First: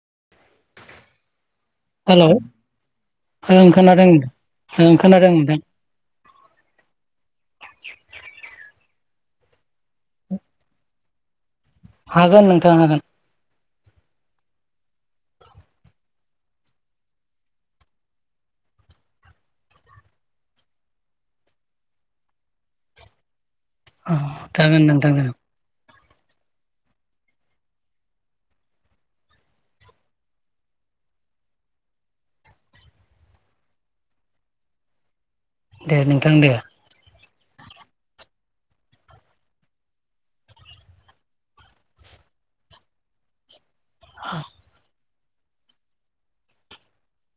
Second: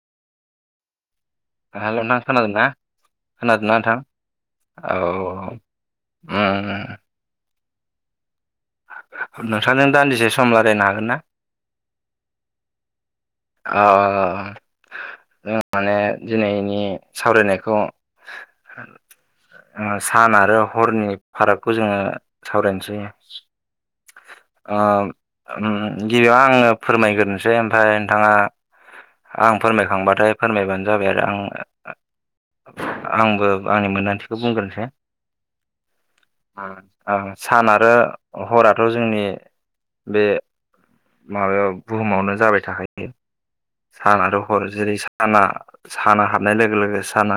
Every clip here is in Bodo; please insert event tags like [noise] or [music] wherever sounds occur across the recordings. [unintelligible] हेल' नोंथां हेलौ सानादोंना ओं खोनादोंना नोंथां खोनादों ओं खोनादों औ नोंथां उम उम [unintelligible] नोंथांजों दान्दिसे सम रायलायनो हागोन ना हागोन नोंथां हागोन अ- अ -अ- अ माने दिनैनि सावरायनायखौ ओ सान आरो हरनि फारागखौ जोङो सावरायनोसै अ आ जागोन नोंथां जागोन ओम गिबियाव आङो फोरमायग्रोसै ओमफ्राय नोंथाङा आं फोरमायखांबाथाय फोरमायबानो जाबाय आरो आं आंबो आंनि मोन्दांथिखौ बुंग्रोनोसै दे नोंथां दे ओ सान आरो हराथ' जोंनि बे माबायाव बुहुमावनो जाबाय थाखायो सान आरो हर जेरै सान साना - साना हाबनाय लोगो लोगो साना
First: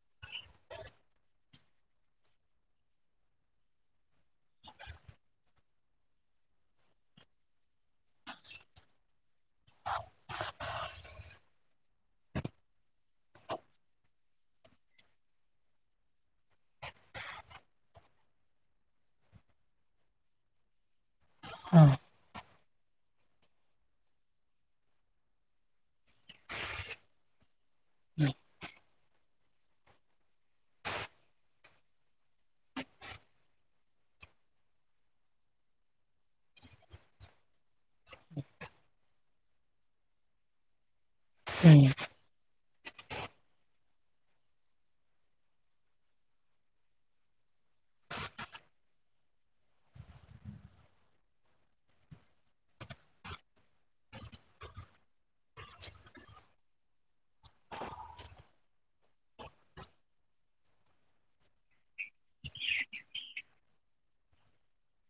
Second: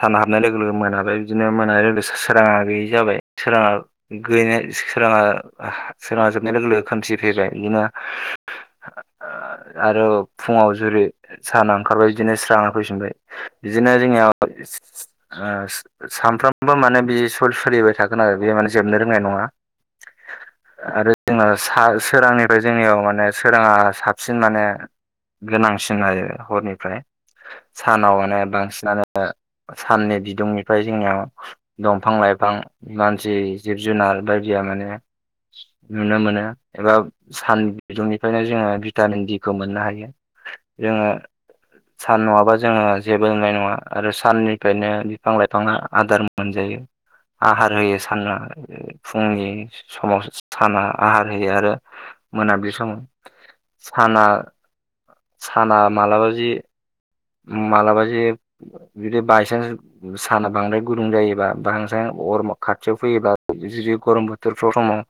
सान हाबनाय लोगो - लोगो मोनाबाय बिदिनो मोनानाय लोगो सोराङा गैयै जाबाय सोराङा गैयै सोराङा सोराङा जोबनाय लोगो- लोगो खोमथि फैबाय बिदिनो आ आरो फुङाव जुरि साना ओंखारबाय बिदिनो स्राङा फैफिनबाय बिदिनो जोंनियाव ओ सानफ्रोमबो माने बि सल सोलिबाय थागोन आरो बे माने जोबनो रोंनाय नङा [inaudible] आरो जोंना अ सोरांनिफ्राय जोंनियाव माने सोराङा साबसिन माने गोनांसिन आरो हरनिफ्राय सानाव माने बांसिनानो दा साननि बिदुंनिफ्राय जोंनियाव दंफां- लाइफां, मानसि, जिब- जुनार बायदिया माने नुनो मोनो एबा सान बिदुंनिफ्रायनो जोङो भिटामिन दी खौ मोननो हायो जोङो सान नङाबा जोङो जेबो नुनाय नङा आरो साननिफ्रायनो बिफां लाइफाङा आदार मोनजायो। आहार होयो साना फुंनि समाव साना आहार होयो आरो मोनाबिलि समाव [inaudible] साना साना मालाबा जि मालाबा जे जुदि बायसान्स साना बांद्राय गुदुं जायोबा बांजां गरमा खाथियाव फैयोब्ला जुदि गरम बोथोरफ्राव समाव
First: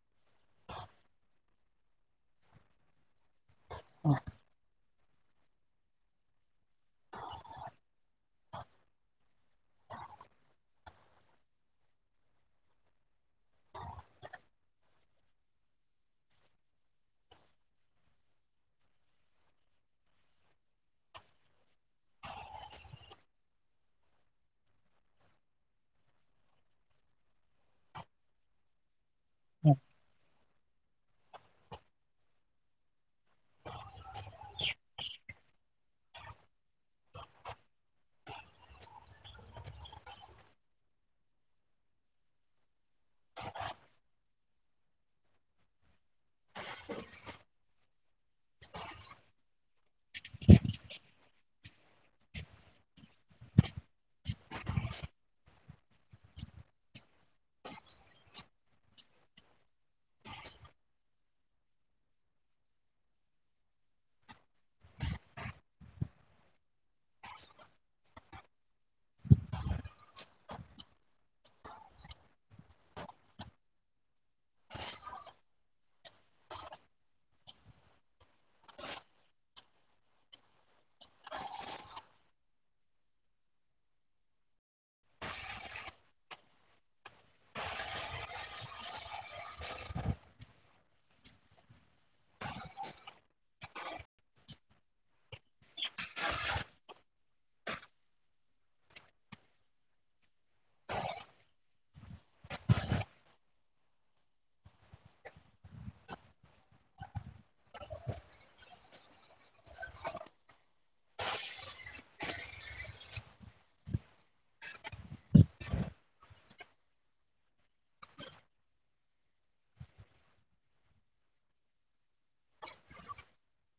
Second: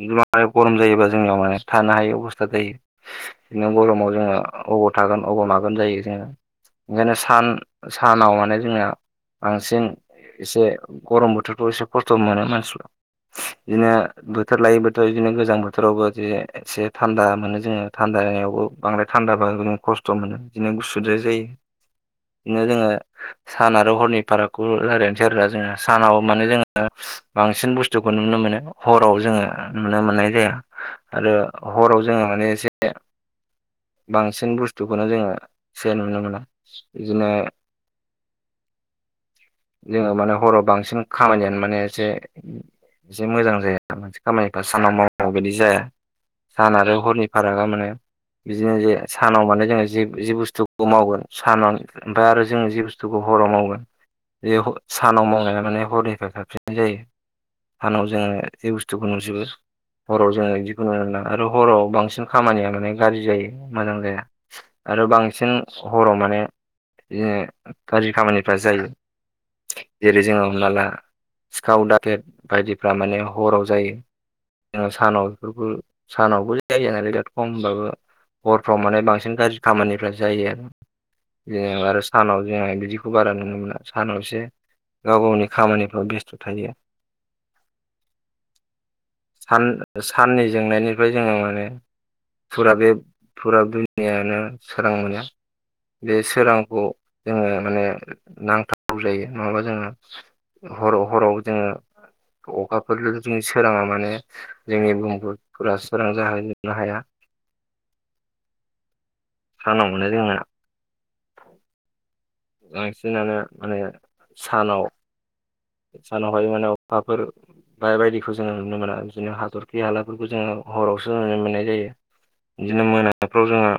गिलु‌ गरम जायोबा जोंनियाव माने थानो हायि अबस्था जायो। बिदिनो गरमाव जोङो अबाव थागोन अबाव मागोन जायो जोङो ओंखायनो सान सानाव माने जोङो बांसिन एसे गरम बोथोरखौ एसे खस्थ' मोनो मानसिफ्रा। बिदिनो बोथोर लायो बोथ' बिदिनो गोजां बोथोरावबोदि एसे थान्दा मोनो जोङो थान्दा रायलायनायावबो बांद्राय थान्दाबा खस्थ' मोनो बिदिनो गुसुद्राय जायो। बिदिनो जोङो सान आरो हरनि फारागखौ रायलायनोसै आरोना जोङो सानाव माने जोङो बांसिन बुस्थुखौ नुनो मोनो हराव जोङो नुनो मोननाय जाया। आरो हराव जोङो माने एसे बांसिन बुस्थुखौनो जोङो जे नुनो मोना इदिनो [inaudible] [inaudible] जोङो माने हराव बांसिन खामानियानो माने एसे एसे मोजां जाया मोनसे खामानिफा मावनाय बादि जाया। सान आरो हरनि फारागा माने बिदिनो जे सानाव माने जोङो जि जि बुस्थु आं सानन आमफाइ आरो जोङो ज बुस्थुखौ हराव मावगोन बे सानाव मावनाय माने हरनिफ्राय साबसिन जायो। सानाव जोङो जे बुस्थुखौ नुजोबो। हराव जोङो जिखुनु आरो ना हराव बांसिन खामानियानो गाज्रि जायो मोजां जाया। आरो बांसिन हराव माने बिदिनो गाज्रि खामानिफ्रा जायो। [inaudible] जेरै जोङो हमना ला सिखाव दाखेट बायदिफ्रा माने हराव जायो। जों सानाव बेफोरखौ सानावबो जायो नालाय दाथ' खम होनबाबो हरफ्राव माने बांसिन गाज्रि खामानिफ्रा जायो आरो। जे आरो सानाव जोंहा बिदिखौ बारा नुनो मोना सानावसो गाव गावनि खामानिफ्राव बेस्थ' थायो। [inaudible] सान साननि जोंनायनिफ्राय जोङो माने फुरा बे फुरा दुनियानो सोरां मोनो। बे सोरांखौ जोङो माने नांथारगौ जायो नङाबा जोङो हर हराव जोङो अखाफोर जों सोराङा माने जोंनि भुमफोरा सोरां जाहो जोबनो हाया। [inaudible] सानाव माने जोंना बांसिनानो माने सानाव सानावहाय माने अखाफोर बाय बायदिखौ जोङो नुनो मोना। बिदिनो हाथरखि हालाफोरखौ जोङो हरावसो नुनो मोननाय जायो। बिदिनो मोनाफ्राव जोंहा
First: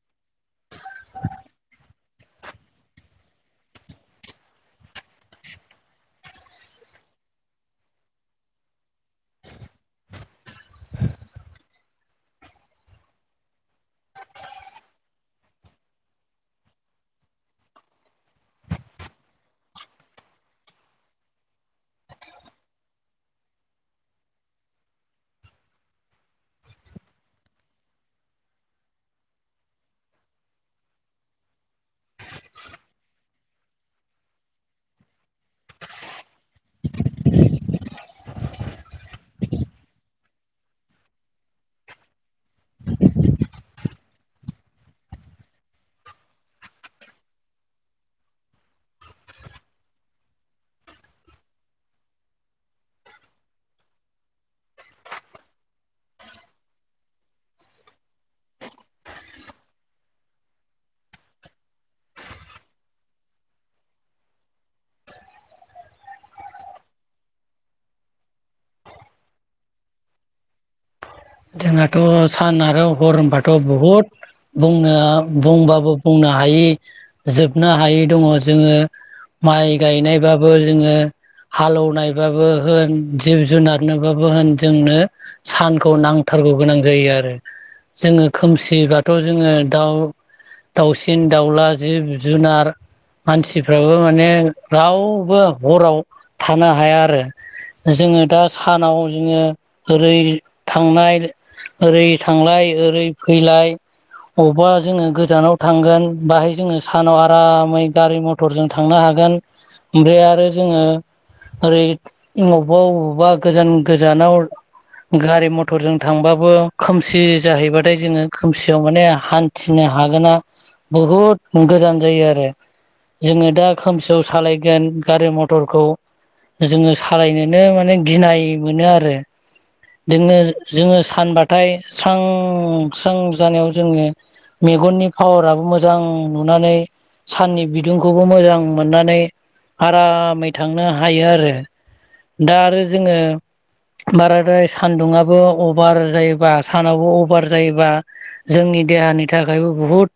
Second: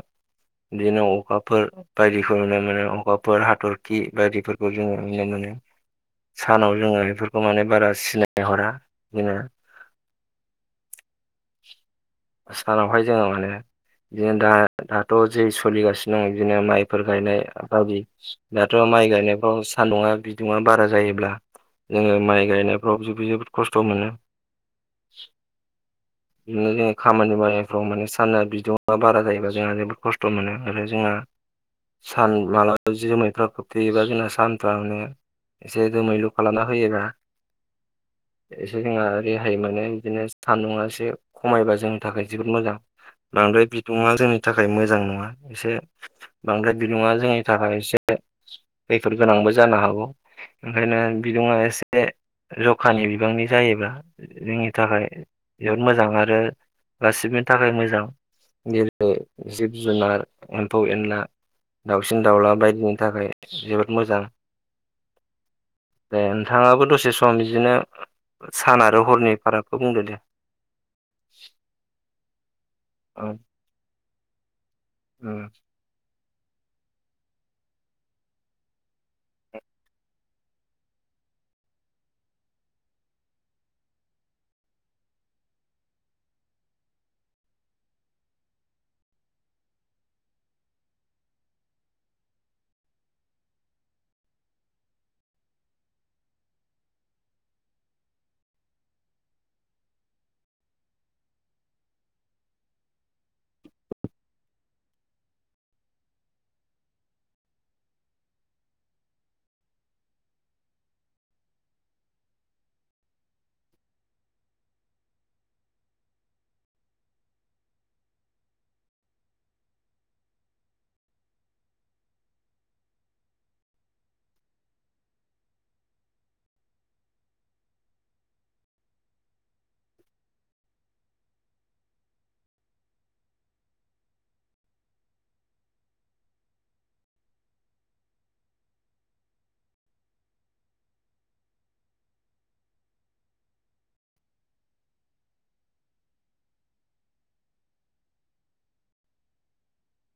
बिदिनो अखाफोर बायदिखौ नुनो मोनो। अखाफोर हाथरखि बायदिफोरखौ जोङो नुनो मोनो। [inaudible] सानाव जोङो इफोरखौ माने बारा सिनायहरा बिदिनो। [inaudible] सानावहाय जोङो माने बिदिनो दा-दाथ' जै सोलिगासिनो दं बिदिनो माइफोर गायनाय बादि दाथ' माइ गायनायफ्राव सान्दुंङा बिदुङा बारा जायोब्ला जोङो माइ गायनायफ्राव जोबोद खस्थ' मोनो। [inaudible] मे [unintelligible] खामानि मावनायफ्राव माने साना बिदुं बारा जायोबा जोंहा जोबोद खस्थ' मोनो आरो जोंहा सान मालाबा जोमैफ्रा खोबथेयोबा जोंना सानफ्रा माने एसे जोमै लु खालामना होयोना एसे जोंहा रेहाय माने इदिनो सानदुङा एसे खमायबासो जोंनि थाखाय जोबोद मोजां बांद्राय बिदुुङा जोंनि थाखाय मोजां नङा एसे बांद्राय बिदुङा जोंनि थाखाय एसे खैफोद गोनांबो जानो हागौ ओंखायनो बिदुङा एसे जखानि बिबांनि जायोब्ला जोंनि थाखाय जोबोद मोजां आरो गासिनि थाखाय मोजां जेरै जिब जुनार एम्फौ एनला दाउसिन दाउला बायदिनि थाखाय जोबोद मोजां [inaudible] दे नोंथाङाबो दसे सम बिदिनो सान आरो हरनि फारागखौ बुंदो दे [inaudible] जोंहाथ' सान आरो हर ओं होनबाथ' बुहुद बुंनो ओं बुंबाबो बुंनो हा हायै जोबनो हायै दङ जोङो माइ गायनायबाबो जोङो हाल एवनायबाबो होन जिब जुनारनोबाबो होन जोंनो सान खौ नांथारगौ गोनां जायो आरो जोङो खोमसिबाथ' जोङो दाउ दाउसिन दाउला जिब जुनार मानसिफ्राबो माने रावबो हराव थानो हाया आरो जोङो दा सानाव जोङो ओरै थांनाय ओरै थांलाय ओरै फैलाय अबबा जोङो गोजानाव थांगोन बाहाय जोङो सानाव आरामै गारि मथरजों थांनो हा गोन ओमफ्राय आरो जोङो ओरै अबबा अबबा गोजान गोजानाव गारि मथर जों थांबाबो खोमसि जाहैबाथाय जोङो खोमसियाव माने हान्थिनो हा गोना बुहुद गोजान जायो आरो जोङो दा खोमसियाव सालायगोन गारि मथरखौ जोङो सालायनोनो माने गिनाय मोनो आरो जोंनो जोङो सानबाथाय सां सां जानायाव जोङो मेगननि नि पावाराबो मोजां नुनानै साननि बिदुंखौबो मोजां मोननानै आरामै थांनो हायो आरो दा आरो जोङो बाराद्राय सान्दुङाआबो अभार जायोबा सानावबो अभार जायोबा जोंनि देहानि थाखायबो बहुत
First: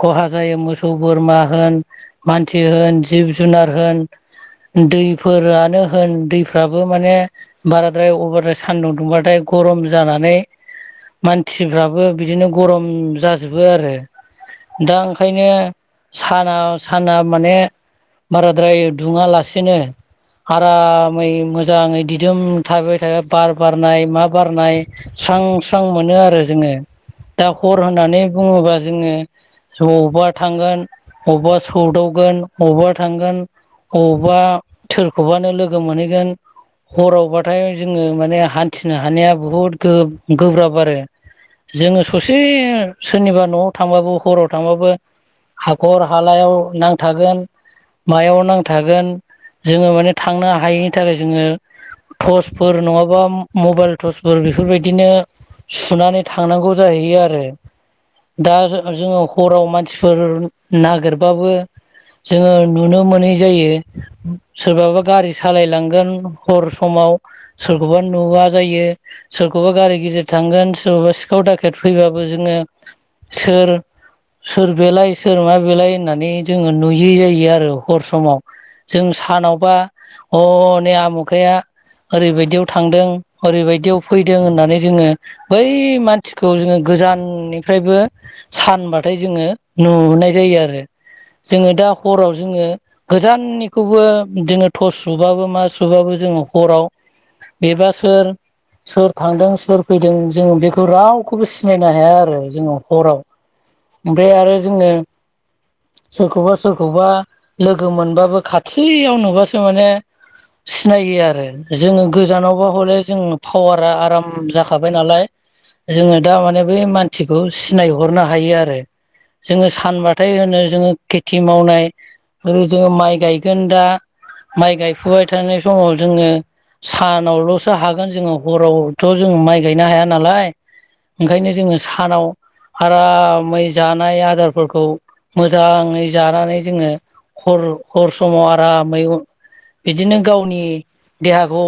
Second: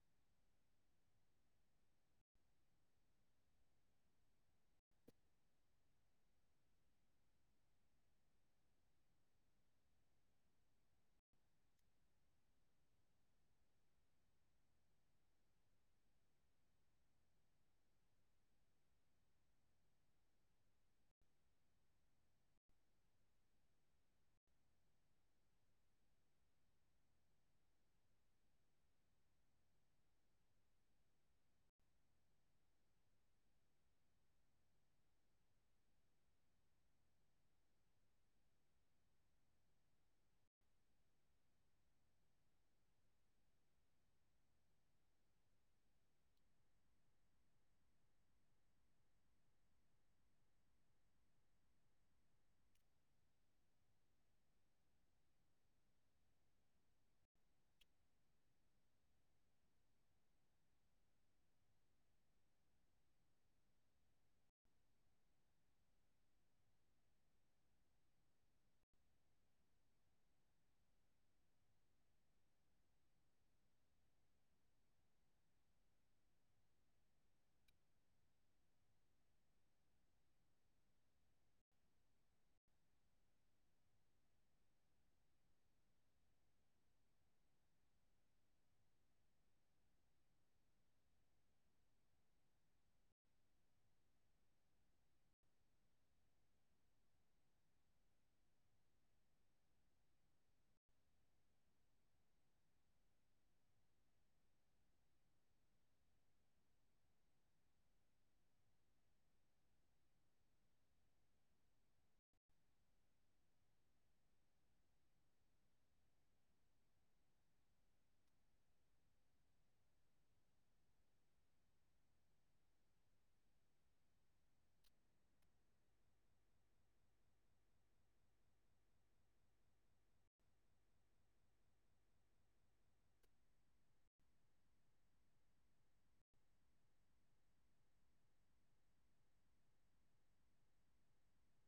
खहा जायो मोसौ बोरमा होन मानसि होन जिब जुनार होन दैफोरानो होन दैफ्राबो माने बाराद्राय अभारद्राय सान्दुं दुंबाथाय गरम जानानै मानथिग्राबो बिदिनो गरम जाजोबो आरो दा ओंखायनो साना-साना माने बाराद्राय दुङालासिनो आरामै मोजाङै दिदोम थाबाय-थाबाय बार बारनाय मा बारनाय स्रां-स्रां मोनो आरो जोङो। दा हर होननानै बुङोबा जोङो जबा थांगोन अवबा सौदावगोन अवबा थांगोन अवबा सोरखौबानो लोगो मोनहैगोन हरावबाथाय जोङो माने हान्थिनो हानाया बहुत गो-गोब्राब आरो जोङो ससे सोरनिबा न'आव थांबाबो हराव थांबाबो हाखर हालायाव नांथागोन। मायाव नांथागोन जोङो माने थांनो हायैनि थाखाय जोङो टस फोर नङाबा मबाइल टर्चफोर बेफोरबायदिनो सुनानै थांनांगौ जाहैयो आरो। दा जो-जोङो हराव मानसिफोर नागिरबाबो जोङो नुनो मोनै जायो सोरबाबा गारि सालायलांगोन हर समाव सोरखौबा नुवा जायो सोरखौबा गारि गेजेर थांगोन सोरखौबा सिखाव दाखेेट फैबाबो जोङो सोर सोर बेलाय सोर मा बेलाय होननानै जोङो नुयै जायो आरो हर समाव जों सानावबा हनै आमुखाया ओरैबायदियाव थांदों ओरैबायदियाव फैदों होननानै जोङो बै मानसिखौ जोङो गोजा जाननिफ्रायबो सानबाथाय जोङो नुहुरनाय नाय जायो आरो। जोङो दा हराव जोङो गोजाननिखौबो जोङो थर्स सुबाबो मा सुबाबो जोङो हराव बेबा सोर सोर थांदों सोर फैदों जोङो बेखौ रावखौबो सिनायनो हाया आरो जोङो हराव। ओमफ्राय आरो जोङो सोरखौबा सोरखौबा लोगो मोनबाबो खाथियाव नुबासो माने सिनायो आरो जोङो गोजानावबा हले जों पावारा आराम जाखाबाय नालाय। जोङो दा माने बै मानसिखौ सिनायहरनो हायो आरो। जोङो सानबाथाय होनो जोङो खेथि मावनाय ओरै जोङो माइ गायगोन दा माइ गायफुबाय थानाय समाव जोङो सानावल'सो हागोन जोङो हरावथ' जों माइ गायनो हाया नालाय। ओंखायनो जोङो सानाव आरामै जानाय आदारफोरखौ मोजाङै जानानै जोङो हर हर समाव आरामै बिदिनो गावनि देहाखौ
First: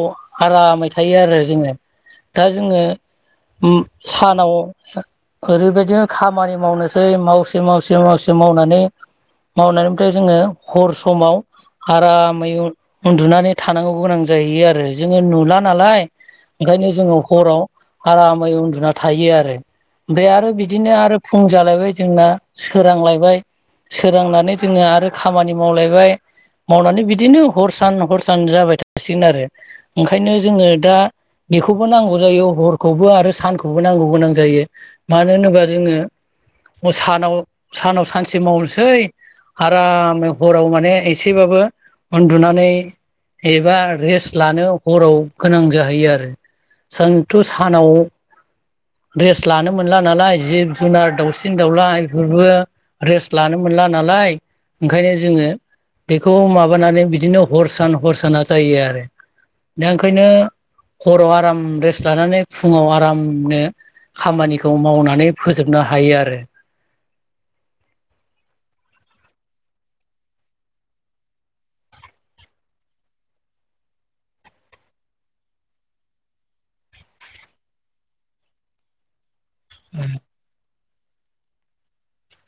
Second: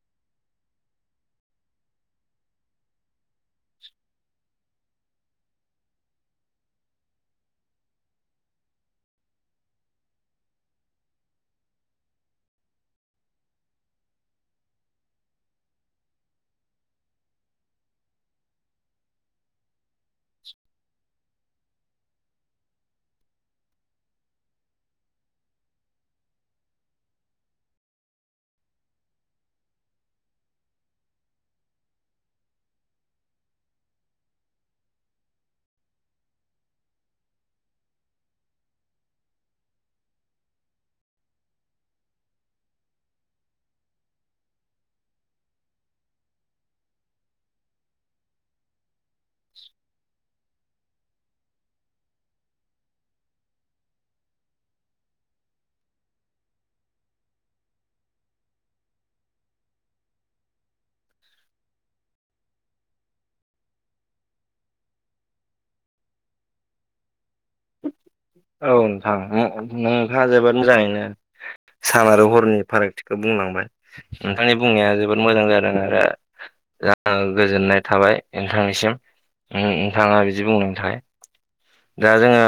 आरामै थायो आरो जोङो दा जोङो उम सानाव ओरैबायदिनो खामानि मावनोसै मावसे मावसे मावसे मावनानै मावनानैफ्राय जोङो हर समाव आरामै उ-उन्दुनानै थानांगौ गोनां जाहैयो आरो जोङो नुला नालाय। ओंखायनो जोङो हराव आरामै उन्दुना थायो आरो ओमफ्राय आरो बिदिनो आरो। फुं जालायबाय जोंना सोरांलायबाय सोरांनानै जोङो आरो खामानि मावलायबाय। मावनानै बिदिनो हर सान हर सान जाबाय थासिगोन आरो ओंखायनो जोङो दा बेखौबो नांगौ जायो हरखौबो आरो सानखौबो नांगौ गोनां जायो मानो होनोबा जोङो अ सानाव सानाव सानसे मावनोसै आरामै हराव माने एसेबाबो उन्दुनानै एबा रेस्ट लानो हराव गोनां जाहैयो आरो। जोंथ' सानाव रेस लानो मोनला नालाय जिब जुनार दाउसिन दाउला बेफोरबो रेस्ट लानो मोनला नालाय। ओंखायनो जोङो बेखौ माबानानै बिदिनो हर सान हर साना जायो आरो। दा ओंखायनो हराव आराम रेस्ट लानानै फुङाव आरामनो खामानिखौ मावनानै फोजोबनो हायो आरो। औ नोंथां नो नों नोंथाङा जोबोद मोजाङैनो सान आरो हरनि फारागथिखौ बुंलांबाय नोंथांनि बुंनाया जोबोद मोजां जादों आरो [unintelligible] गोजोननाय थाबाय नोंथांनिसिम नोंथाङा बिदि बुंनायनि थाखाय। दा जोङो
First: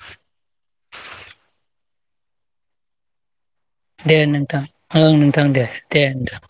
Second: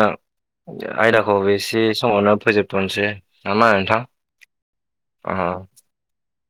आयदाखौ बेसे समावनो फोजोबथ'नोसै। नामा नोंथां दे नोंथां ओं नोंथां अ दे दे नोंथां।